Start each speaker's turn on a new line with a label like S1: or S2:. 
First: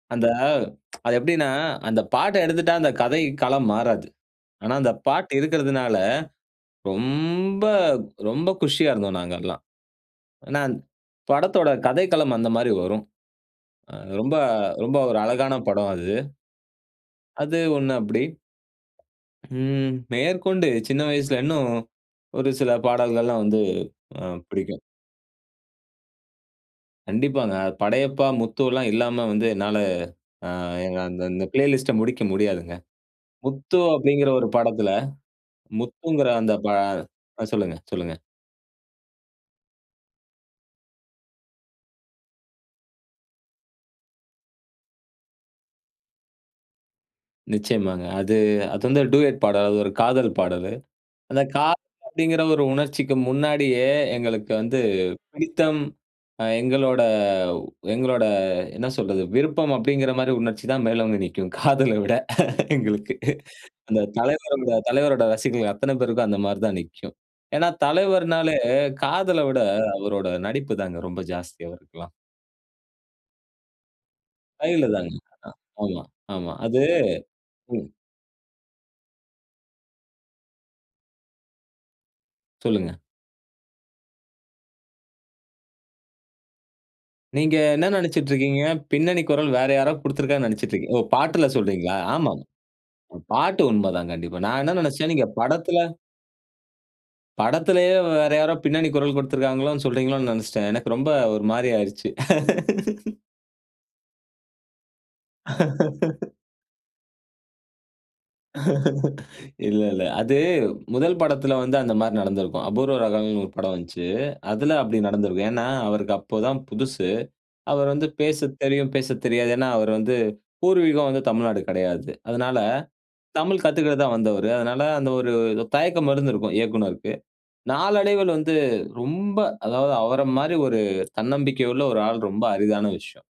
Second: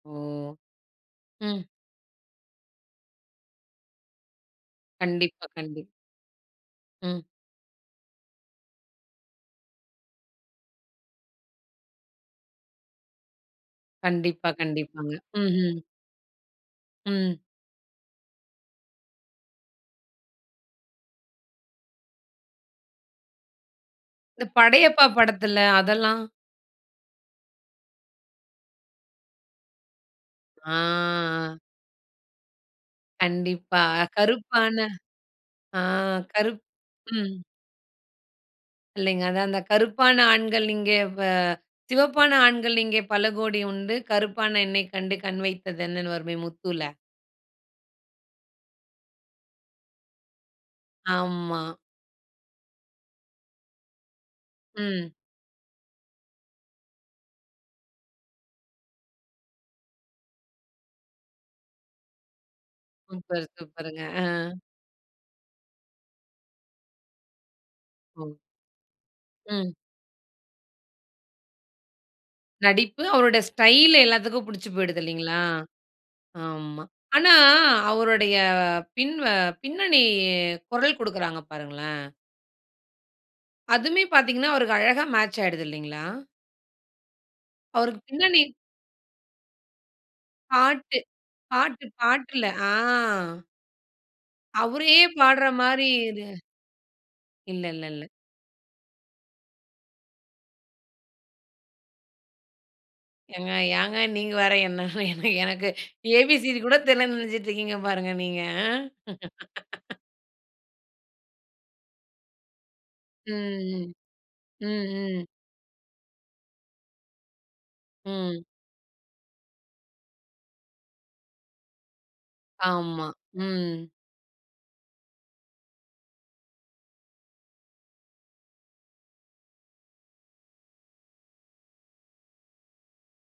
S1: ஓ!
S2: அந்த அது எப்டின்னா,
S1: ம்.
S2: அந்த பாட்ட எடுத்துட்டா அந்த கதை களம் மாறாது. ஆனா அந்த பாட்டு
S1: கண்டிப்பா, கண்டிப்பா.
S2: இருக்குறதுனால
S1: ம்.
S2: ரொம்ப ரொம்ப குஷியா இருந்தோம் நாங்கெல்லாம். ஏன்னா படத்தோட கதைக்களம் அந்த மாரி வரும். அ ரொம்ப,
S1: கண்டிப்பா,
S2: ரொம்ப
S1: கண்டிப்பாங்க,
S2: ஒரு அழகான
S1: ம்ஹ்ம்.
S2: படம் அது.
S1: ம்.
S2: அது ஒன்னு அப்டி. ம், மேற்கொண்டு சின்ன வயசுல இன்னும், ஒரு சில பாடல்கள்லாம் வந்து அ
S1: இந்த
S2: பிடிக்கும்.
S1: படையப்பா படத்துல, அதெல்லாம்
S2: கண்டிப்பாங்க. "படையப்பா, முத்துலாம்" இல்லாம வந்து என்னால, அ
S1: ஆ.
S2: எங்க அந்த, அந்த ப்ளேலிஸ்ட முடிக்க முடியாதுங்க. "முத்து"
S1: கண்டிப்பா
S2: அப்டிங்குற ஒரு
S1: கருப்பான
S2: படத்துல,
S1: ஆ
S2: முத்துங்குற அந்த
S1: கருப்பு
S2: பா
S1: ம்.
S2: அ சொல்லுங்க, சொல்லுங்க.
S1: இல்லங்க. அது அந்த கருப்பான ஆண்கள் இங்கே, அ "சிவப்பான ஆண்கள் இங்கே பலகோடி உண்டு, கருப்பான எண்ணைக் கண்டு கண் வைத்தது என்னன்னு." வருமே முத்தூல?
S2: நிச்சயமாங்க. அது, அது வந்து டூயட் பாடல். அது ஒரு காதல் பாடலு. அந்த
S1: ஆமா.
S2: காதல் அப்டிங்குற ஒரு உணர்ச்சிக்கு முன்னாடியே எங்களுக்கு வந்து
S1: ம்.
S2: பிடித்தம், அ எங்களோட எங்களோட என்ன சொல்றது, விருப்பம் அப்டிங்குறமாரி உணர்ச்சி தான் மேல் ஓங்கி நிக்கும். காதல விட எங்களுக்கு.
S1: சூப்பர்
S2: அந்த
S1: சூப்பருங்க, அ.
S2: தலைவரோட, தலைவரோட ரசிகர்கள் அத்தன பேருக்கும், அந்த மாரி தான் நிக்கும். ஏன்னா
S1: ஓ!
S2: தலைவர்னாலே, காதல விட
S1: ம்.
S2: அவரோட நடிப்பு தாங்க ரொம்ப ஜாஸ்தியா அவருக்குல்லாம்.
S1: நடிப்பு அவரோட ஸ்டைல் எல்லாத்துக்கும் புடிச்சு
S2: கைல
S1: போயிடுது
S2: தாங்க.
S1: இல்லிங்களா?
S2: அ, ஆமா. ஆமா. அது.
S1: ஆமா. ஆனா,
S2: ம்.
S1: அவருடய பின்வ பின்னணி குரல், கொடுக்குறாங்க பாருங்களேன்.
S2: சொல்லுங்க.
S1: அதுவுமமே பாத்தீங்கனா, அவருக்கு அழகா மேட்ச் ஆயிடுதுல்லிங்களா?
S2: நீங்க என்ன
S1: அவருக்கு
S2: நெனச்சுட்டு
S1: பின்னணி
S2: இருக்கீங்க. பின்னணி குரல் வேற யாரோ கொடுத்துருக்காங்கனு நெனச்சுட்ருக்கீங்க.
S1: பாட்டு,
S2: ஓ! பாட்டுல
S1: பாட்டு
S2: சொல்றீங்களா? ஆமாங்க.
S1: பாட்டுல, ஆ.
S2: அ பாட்டு உண்ம தாங்க கண்டிப்பா. நான் என்ன
S1: அவரே
S2: நெனச்சேன், நீங்க
S1: பாடுற
S2: படத்துல
S1: மாரி இல இல்ல, இல்ல,
S2: படத்துலயே
S1: இல்ல.
S2: வேற யாரோ பின்னணி குரல் கொடுத்திருக்காங்களோனு சொல்றீங்களோனு நெனச்சுட்டேன். எனக்கு ரொம்ப ஒரு மாரி ஆயிருச்சு.
S1: ஏங்க, ஏங்க நீங்க வேற? என்ன என்ன எனக்கு ஏ, பி, சி, டி கூட தெரியலன்னு நெனச்சிட்டுருக்கீங்க பாருங்க, நீங்க.
S2: இல்ல, இல்ல. அது முதல் படத்துல வந்து அந்த மாரி நடந்துருக்கும். "அபூர்வ
S1: ம்,
S2: ராகம்னு" ஒரு படம்
S1: ம்.
S2: வந்துச்சு.
S1: ம்,
S2: அதுல அப்டி
S1: ம்.
S2: நடந்துருக்கும். ஏன்னா அவருக்கு அப்போதான் புதுசு. அவரு வந்து
S1: ம்.
S2: பேச தெரியும், பேசத் தெரியாது. ஏன்னா அவர் வந்து பூர்வீகம் வந்து தமிழ்நாடு கெடையாது. அதனால,
S1: ஆமா,
S2: தமிழ்
S1: ம்.
S2: கத்துக்க தான் வந்தவரு. அதனால அந்த ஒரு, ஒரு தயக்கம் இருந்துருக்கும் இயக்குனருக்கு. நாளடைவுல வந்து ரொம்ப, அதாவது அவர மாரி ஒரு தன்னம்பிக்கை உள்ள ஒரு ஆள் ரொம்ப அரிதான விஷயம்.